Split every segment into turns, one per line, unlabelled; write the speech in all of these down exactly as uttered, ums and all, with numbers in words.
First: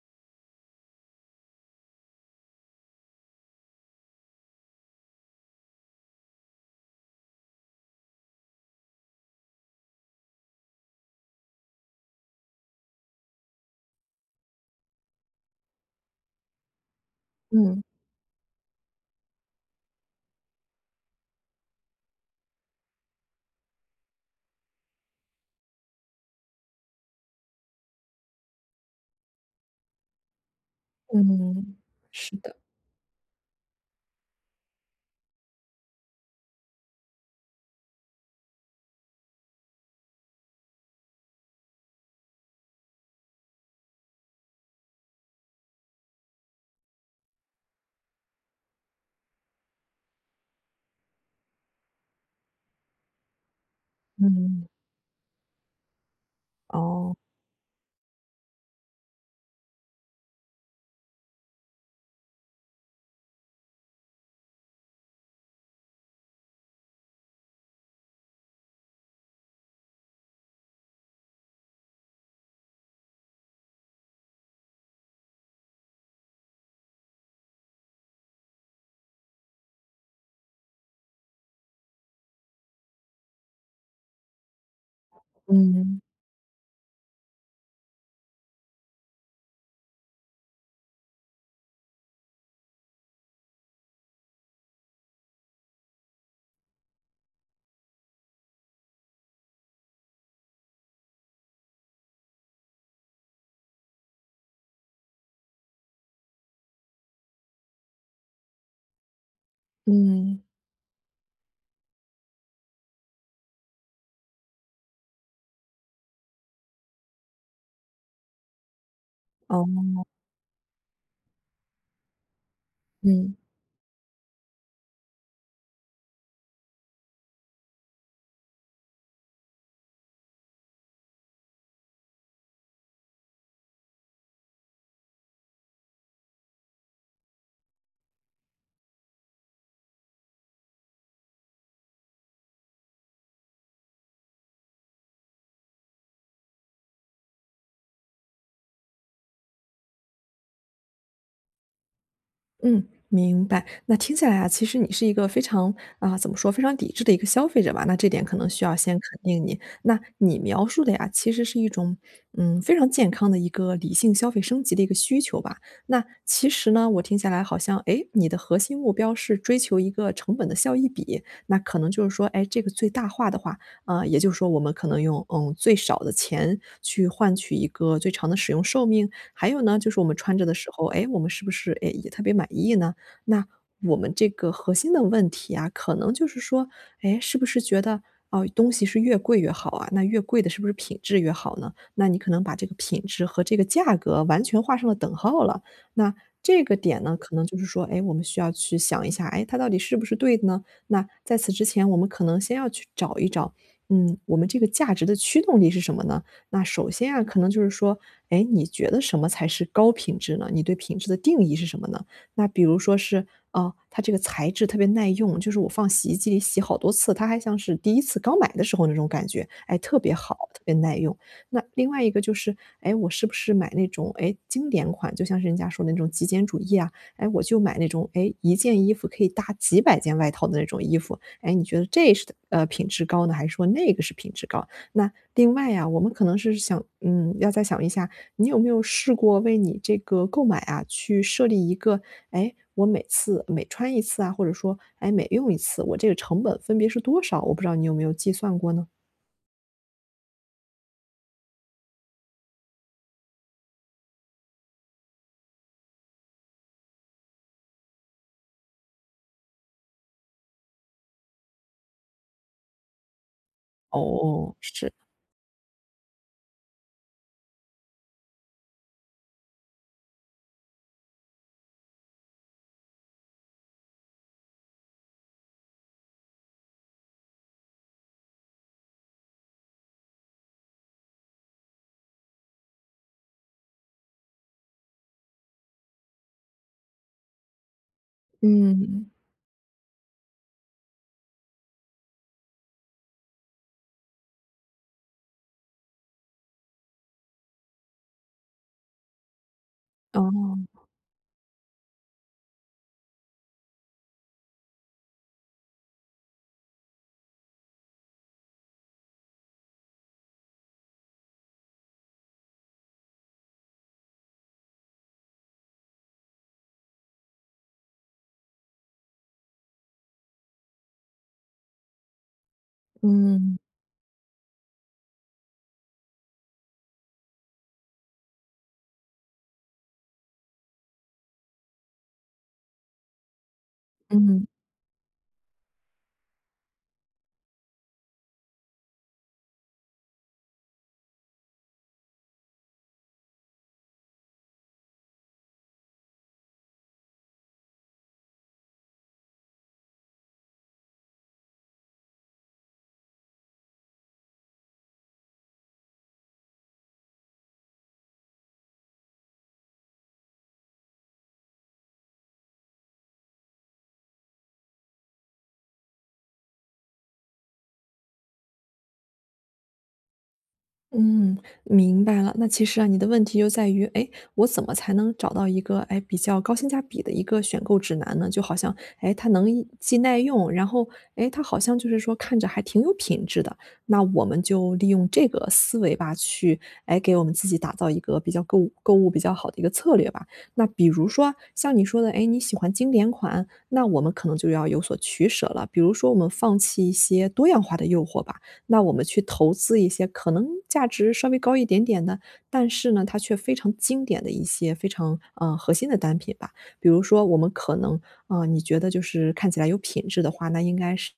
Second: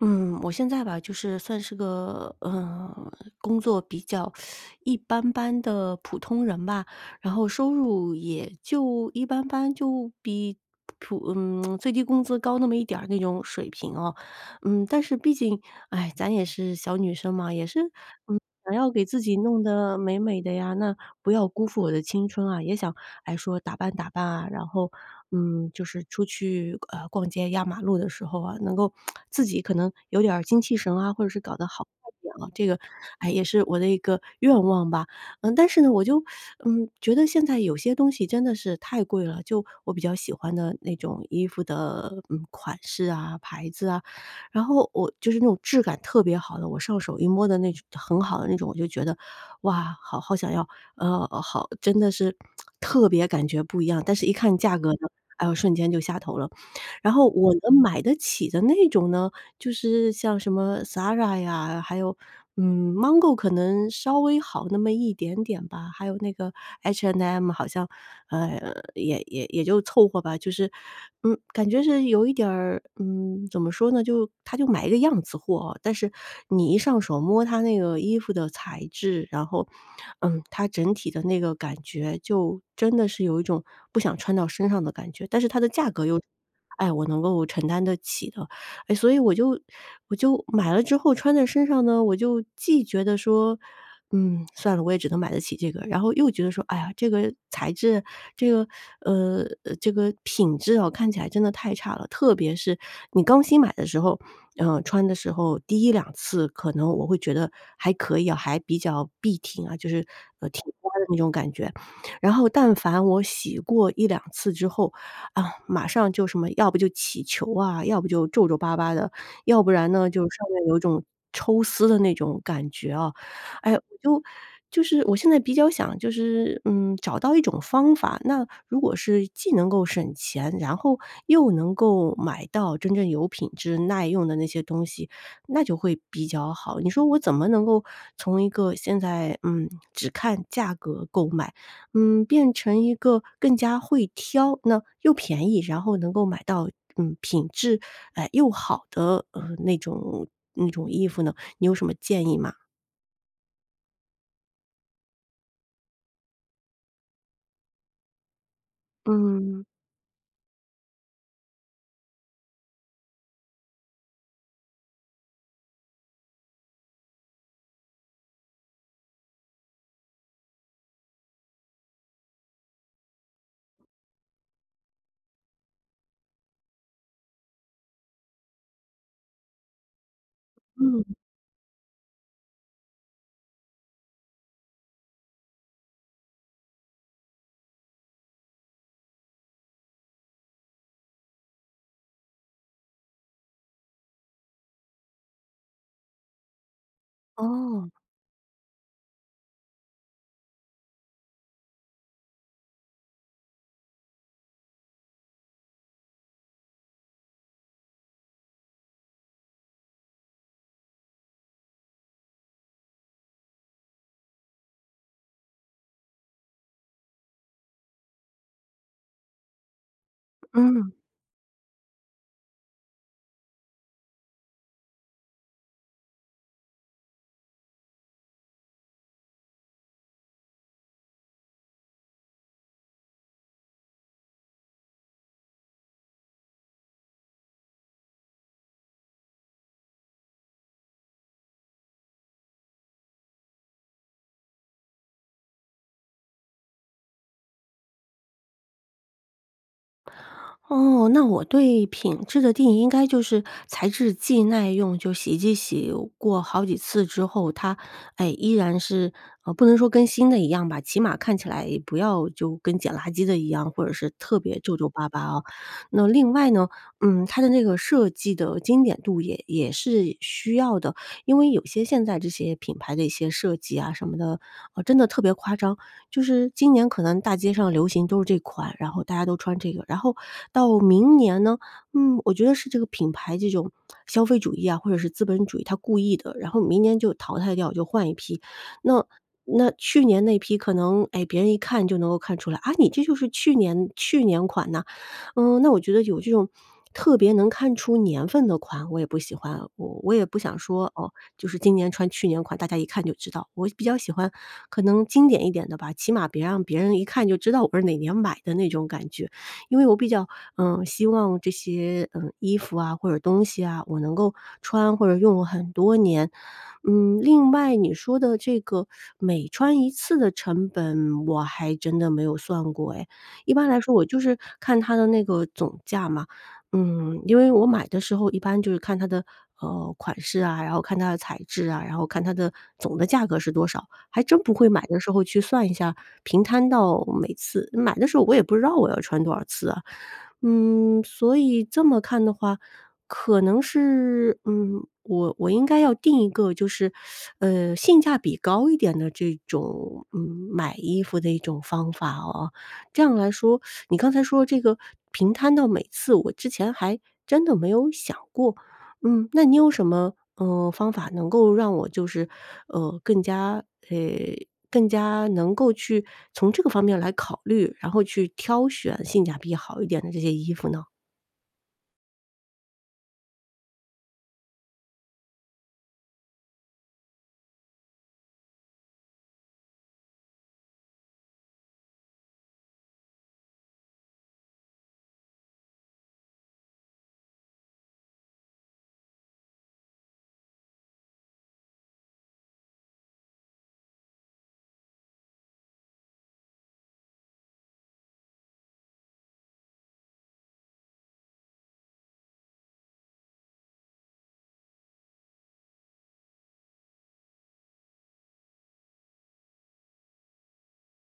嗯，我现在吧，就是算是个嗯，工作比较一般般的普通人吧，然后收入也就一般般，就比普嗯最低工资高那么一点儿那种水平哦。嗯，但是毕竟，哎，咱也是小女生嘛，也
嗯，
是嗯想要给自己弄得美美的呀，那不要辜负我的青春啊，也想哎说打扮打扮啊，然后嗯，就是出去呃逛街压马路的时候啊，能够自己可能有点儿精气神啊，或者是搞得
嗯，
好看一点
是
啊，
的，
这个哎也是我的一个愿望吧。嗯，但是呢，我就嗯觉得现在有些东西真的是太贵了，就我比较喜欢的那种衣服的嗯款式啊、牌子啊，然后我就是那种质感特别好的，我上手一摸的那种很好的那种，我就觉得哇，好好想要，呃，好真的是特别感觉不一样，但是一看
嗯，
价格呢，哎呦，瞬间就下头了。然
哦，
后我能买得起的那种呢，就是像什么 Zara 呀，还有，嗯，Mango 可能稍微好那么一点点吧，还有那个 H and M and M 好像，呃，也也也就凑合吧，就是，嗯，感觉是有一点儿，嗯，怎么说呢，就他就买一个样子货啊，但是你一上手摸它那个衣服的材质，然后，嗯，它整体的那个感觉就真的是有一种不想穿到身上的感觉，但是它的价
嗯，
格又哎，我能够承担得起的。哎，所以我就我就买了之后穿在身上呢，我就既觉得说，嗯，算了，我也只能买得起这个，然后又觉得说，哎呀，这个材质，这个呃，呃这个品质啊，看起来真的太差了。特别是你刚新买的时候，嗯，穿的时候第一两次，可能我会觉得还可以啊，还比较笔挺啊，就是
嗯，
呃挺刮的那种感觉。然后但凡我洗过一两次之后，啊，马上就什么，要不就起球啊，要不就皱皱巴巴的，要
哦，
不然呢，就上面有一种抽丝的那种感觉啊。
嗯。
哎，我就就是我现在比较想就是，嗯，找到一种方法，那如果是既能够省钱，然后又能够买到真正有品质、耐用的那些东西，那就会比较好。你说我怎么能够从一个现在，嗯，只看价格购买，嗯，变成一个更加会挑，那又便宜，然后能够买到，嗯，品质，哎，又好的，呃，那种那种衣服呢，你有什么建议吗？
嗯，明白。那听起来啊，其实你是一个非常啊，怎么说，非常抵制的一个消费者吧？那这点可能需要先肯定你。
嗯，
那你描述的呀，其实是一种嗯非常健康的一个理性消费升级的一个需求吧？那其实呢，我听下来好像，哎，你的核心目标是追求一个成本的效益比，那可能就是说，哎，这个最大化的话，啊、也就是说，我们可能用嗯最少的钱去换取一个最长的使用寿命，还有呢，就是我们穿着的时候，
嗯，
哎，我们是不是哎也特别满意呢？那我们这个核心的问题啊，可能就是说，哎，是不是觉得哦、东西是越贵越好啊？那越贵的是不是品质越好呢？那你可能把这个品质和这个价格完全画上了等号了。那这个点呢，可能就是说，
哦，
哎，我们需要去想一下，哎，它到底是不是对的呢？那在此之前，我们可能先要去找一找，嗯，我们这个价值的驱动力是什么呢？那首先啊，可能就是说，哎，你觉得什么才是高品质呢？你对品质的定义是什么呢？那比如说是，呃，它这个材质特别耐用，就是我放洗衣机里洗好多次，它还像是第一次刚买的时候那种感觉，哎，特别好，特别
嗯。
耐用。那另外一个就是，哎，我是不是买那种，哎，经典款，就像是人家说的那种极简主义啊，哎，我就买那种，哎，一件衣服可以搭几百件外套的那种衣服，哎，你觉得这是呃，品质高呢，还是说那个是品质高？那另外呀，我们可能是想，嗯，要再想一下，你有没有试过为你这个购买啊，去设立一个，哎，我每次每穿一次啊，或者说，哎，每用一次，我这个成本分别是多少？我不知道你有没有计算过呢？
哦，那我对品质的定义应该就是材质既耐用，就洗衣机洗过好几次之后，它，哎，依然是呃，不能说跟新的一样吧，起码看起来不要就跟捡垃圾的一样，或者是特
哦，
别皱皱
是，
巴巴哦。那另外呢，嗯，它的那个设计的经典度也也是需要的，因为有些现在这些品牌的一些设计啊什么的，呃，真的特别夸张。就是今年可能大街上流行都是这款，然后大家都穿这个，然后到明年呢，嗯，我觉得是这个品牌这种消费主义啊，或者是资本主义，它故意的，然后明年就淘汰掉，就换一批。那
嗯，
那去年那批可能，哎，别人一看就能够看出来啊，你这就是去年去年款呐、嗯，那我觉得有这种特别能看出年份的款，我也不喜欢，我我也不想
哦。
说哦，就是今年穿去年款，大家一看就知道。我比较喜欢可能经典一点的吧，起码别让别人一看就知道我是哪年买的那种感觉。因为我比较，嗯，希望这些，嗯，衣服啊或者东西啊，我能够穿或者用很多年。嗯，另外你说的这个每穿一次的成本，我还真的没有算过哎。一
嗯
般来说我就是看它的那个总价嘛，嗯，因为我买的时候一般就是看它的，呃，款式啊，然后看它的材质啊，然后看它的总的价格是多少，还真
嗯。
不会买的时候去算一下，平摊到每次。买的时候我也不知道我要穿多少次啊。嗯，所以这么看的话，可能是，嗯，我我应该要定一个就是，呃，性价比高一点的这种，嗯，买衣服的一种方法哦。这样来说，你刚才说这个平摊到每次，我之前还真的没有想过。嗯，那你有什么，呃，方法能够让我就是，呃，更加呃，更加能够去从这个方面来考虑，然后去挑选性价比好一点的这些衣服呢？
嗯，明白了。那其实啊，你的问题就在于，哎，我怎么才能找到一个哎比较高性价比的一个选购指南呢？就好像哎，它能一既耐用，然后哎，它好像就是说看着还挺有品质的。那我们就利用这个思维吧，去哎给我们自己打造一个比较购物购物比较好的一个策略吧。那比如说像你说的，哎，你喜欢经典款，那我们可能就要有所取舍了。比如说，我们放弃一些多样化的诱惑吧。那我们去投资一些可能价值稍微高一点点的，但是呢，它却非常经典的一些非常呃核心的单品吧。比如说，我们可能啊、呃你觉得就是看起来有品质的话，那应该是。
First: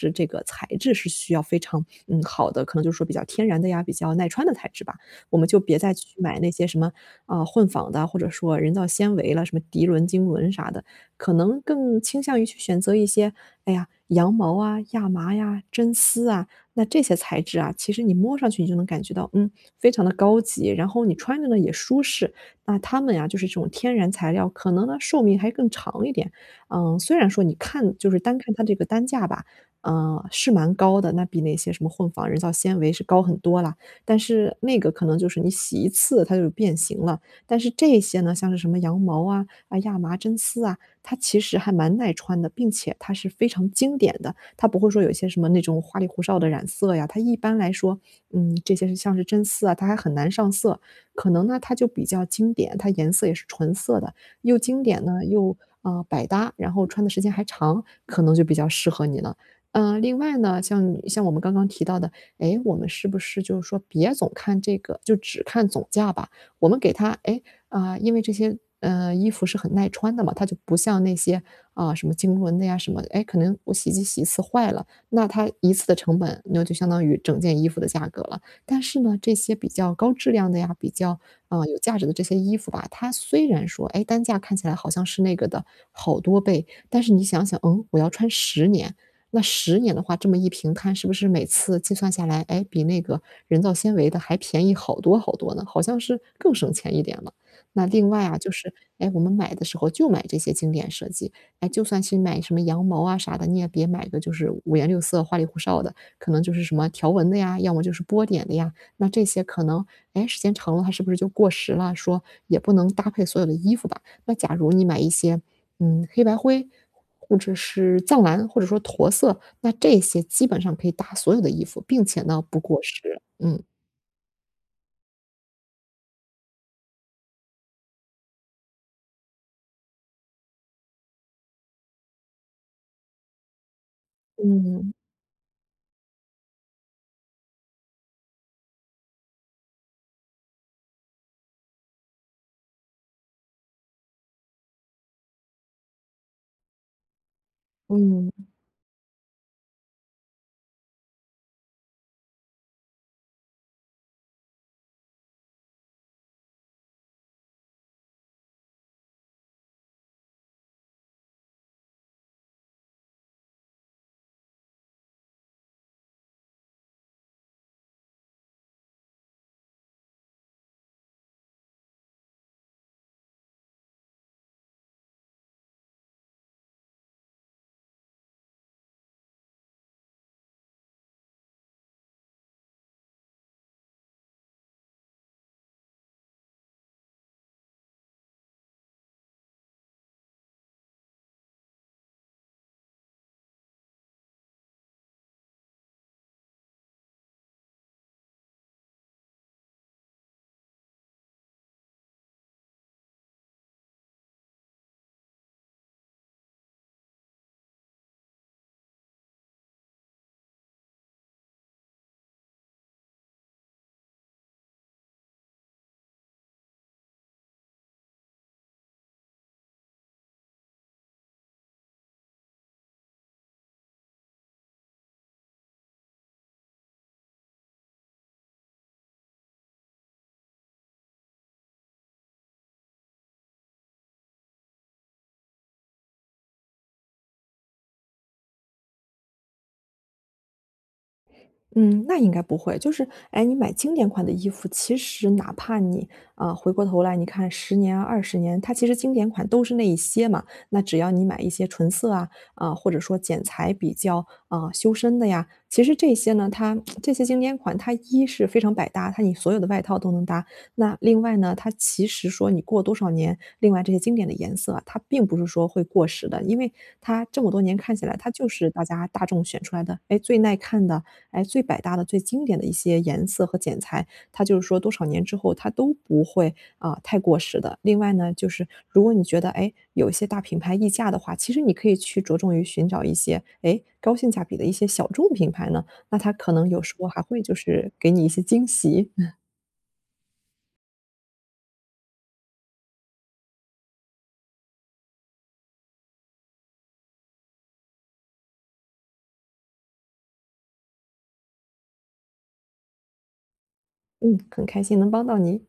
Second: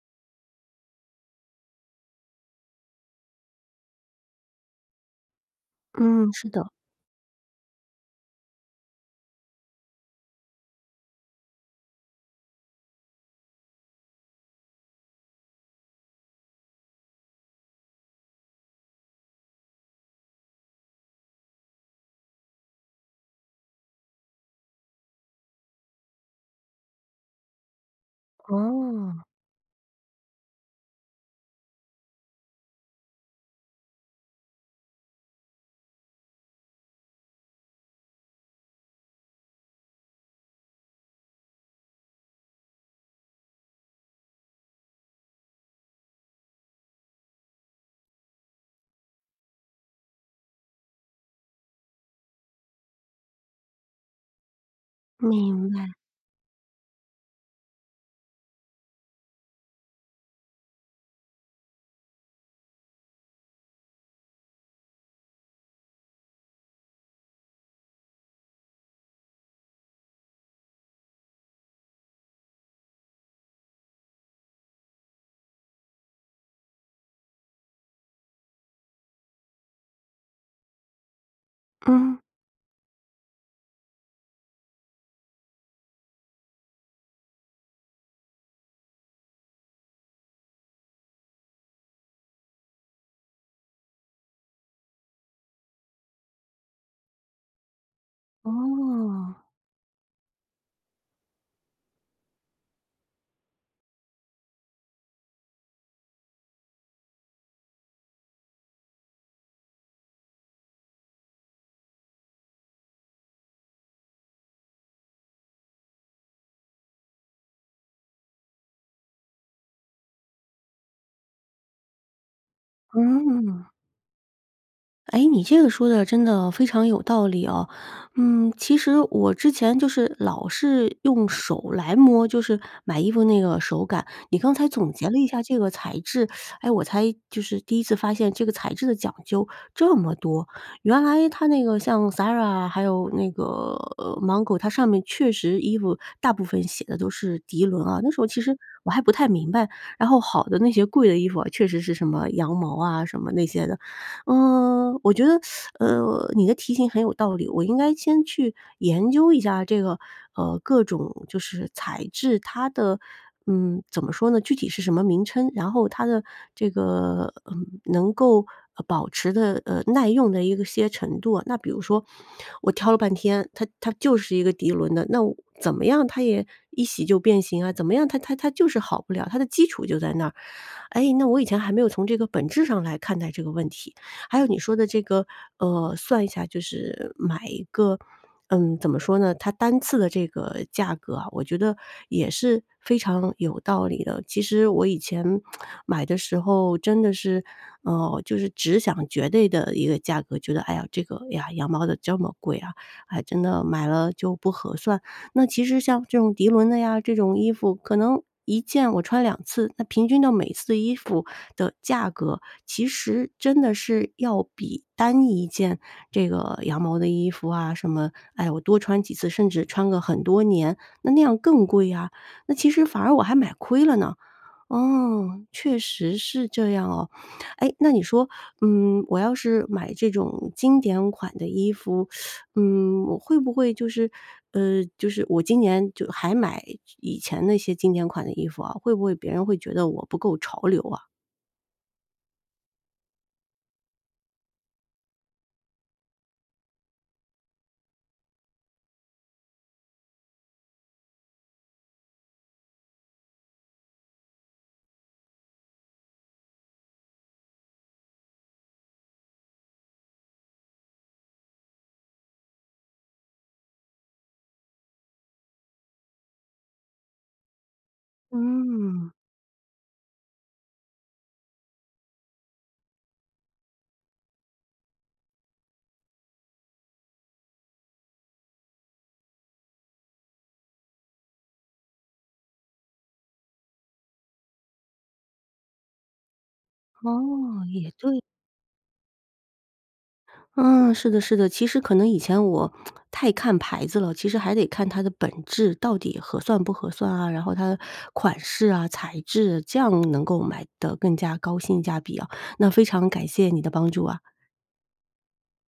是这个材质是需要非常嗯好的，可能就是说比较天然的呀，比较耐穿的材质吧。我们就别再去
嗯，
买那
是的，
些什么啊、呃混纺的，或者说人造纤维了，什么涤纶、经纶啥的，可能更倾向于去选择一些，哎呀，羊毛啊、亚麻呀、真丝啊，那这些材质啊，其实你摸上去你就能感觉到，嗯，非常的高级，然后你穿着呢也舒适。那它们呀，就是这种天然材料，可能呢寿命还更长一点。嗯，虽然说你看就是单看它这个单
哦，
价吧，嗯，是蛮高的，那比那些什么混纺人造纤维是高很多啦。但是那个可能就是你洗一次它就变形了，但是这些呢，像是什么羊毛啊、啊亚麻、真丝啊，它其实还蛮耐穿的，并且它是非常经典的，它不会说有一些什么那种花里胡哨的染色呀，它一般来说，嗯，这些是像是真丝啊，它还很难上色。可能呢，它就比较经典，它颜色也是纯色的，又经典呢，又，
明白，
呃，百搭，然后穿的时间还长，可能就比较适合你了。呃，另外呢，像你像我们刚刚提到的，诶，我们是不是就是说别总看这个就只看总价吧，我们给它，诶，啊，因为这些呃衣服是很耐穿的嘛，它就不像那些啊什么经纶的呀什么，哎，可能我洗衣机洗一次坏了，那它一次的成本那就相当于整件衣服的价格了。但是呢，这些比较高质量的呀，比较啊、呃有价值的
嗯，
这些衣服吧，它虽然说哎单价看起来好像是那个的好多倍，但是你想想，嗯，我要穿十年。那十年的话，这么一平摊，是不是每次计算下来，哎，比那个人造纤维的还便宜好多好多呢？好像是更省钱一点了。那另外啊，就是，哎，我们
哦，
买的时候就买这些经典设计，哎，就算是买什么羊毛啊啥的，你也别买个就是五颜六色、花里胡哨的，可能就是什么条纹的呀，要么就是波点的呀。那这些可能，哎，时间长了它是不是就过时了？说也不能搭配所有的衣服吧。那假如你买一些，嗯，黑白灰，或者是藏蓝，或者说驼色，那这些基本上可以搭所有的衣服，并且呢不过时。嗯
嗯。哎，你这个说的真的非常有道理哦。嗯，其实我之前就是老是用手来摸，就是买衣服那个手感。你刚才总
嗯
结了一下这个材质，哎，我才就是第一次发现这个材质的讲究这么多。原来它那个像 Zara 还有那个呃 Mango,它上面确实衣服大部分写的都是涤纶啊。那时候其
嗯。
实我还不太明白，然后好的那些贵的衣服啊，确实是什么羊毛啊什么那些的。嗯，我觉得，呃，你的提醒很有道理，我应该先去研究一下这个，呃，各种就是材质，它的，嗯，怎么说呢？具体是什么名称？然后它的这个，嗯，能够呃保持的，呃，耐用的一个些程度啊。那比如说，我挑了半天，它它就是一个涤纶的，那我怎么样它也一洗就变形啊？怎么样它它它就是好不了，它的基础就在那儿。哎，那我以前还没有从这个本质上来看待这个问题。还有你说的这个，呃，算一下就是买一个，嗯，怎么说呢，它单次的这个价格啊，我觉得也是非常有道理的。其实我以前买的时候真的是，呃，就是只想绝对的一个价格，觉得哎呀，这个，哎呀，羊毛的这么贵啊，哎，真的买了就不合算。那其实像这种涤纶的呀，这种衣服可能一件我穿两次，那平均到每次衣服的价格，其实真的是要比单一件这个羊毛的衣服啊，什么，哎，我多穿几次，甚至穿个很多年，那那样更贵啊，那其实反而我还买亏了呢。哦，确实是这样哦。哎，那你说，嗯，我要是买这种经典款的衣服，嗯，我会不会就是，呃，就是我今年就还买以前那些经典款的衣服啊，会不会别人会觉得我不够潮流啊？
嗯，那应该不会。就是，哎，你买经典款的衣服，其实哪怕你啊、回过头来，你看十年啊、二十年，它其实经典款都是那一些嘛。那只要你买一些纯色啊啊、或者说剪裁比较啊、修身的呀，其实这些呢，它这些经典款，它一是非常百搭，它你所有的外套都能搭。那另外呢，它其实说你过多少年，另外这些经典的颜色啊，它并不是说会过时的，因为它这么多年看起来，它就是大家
嗯，
大众选出来的，哎，最耐看的。哎，最百搭的、最经典的一些颜色和剪裁，它就是说多少年之后它都不会，啊，太过时的。另外呢，就是如果你觉得，哎，有一些大品牌溢价的话，其实你可以去着重于寻找一些，哎，高性价比的一些小众品牌呢，那它可能有时候还会就
哦，也
是给
对。
你一些惊喜。
嗯，是的，是的。其实可能以前我太看牌子了，其实还得看它的本质到底合算不合算啊，然后它的款式啊、材质，这样能够买得更加高性价比啊。那非常感谢你的帮助啊。
嗯，很开心能帮到你。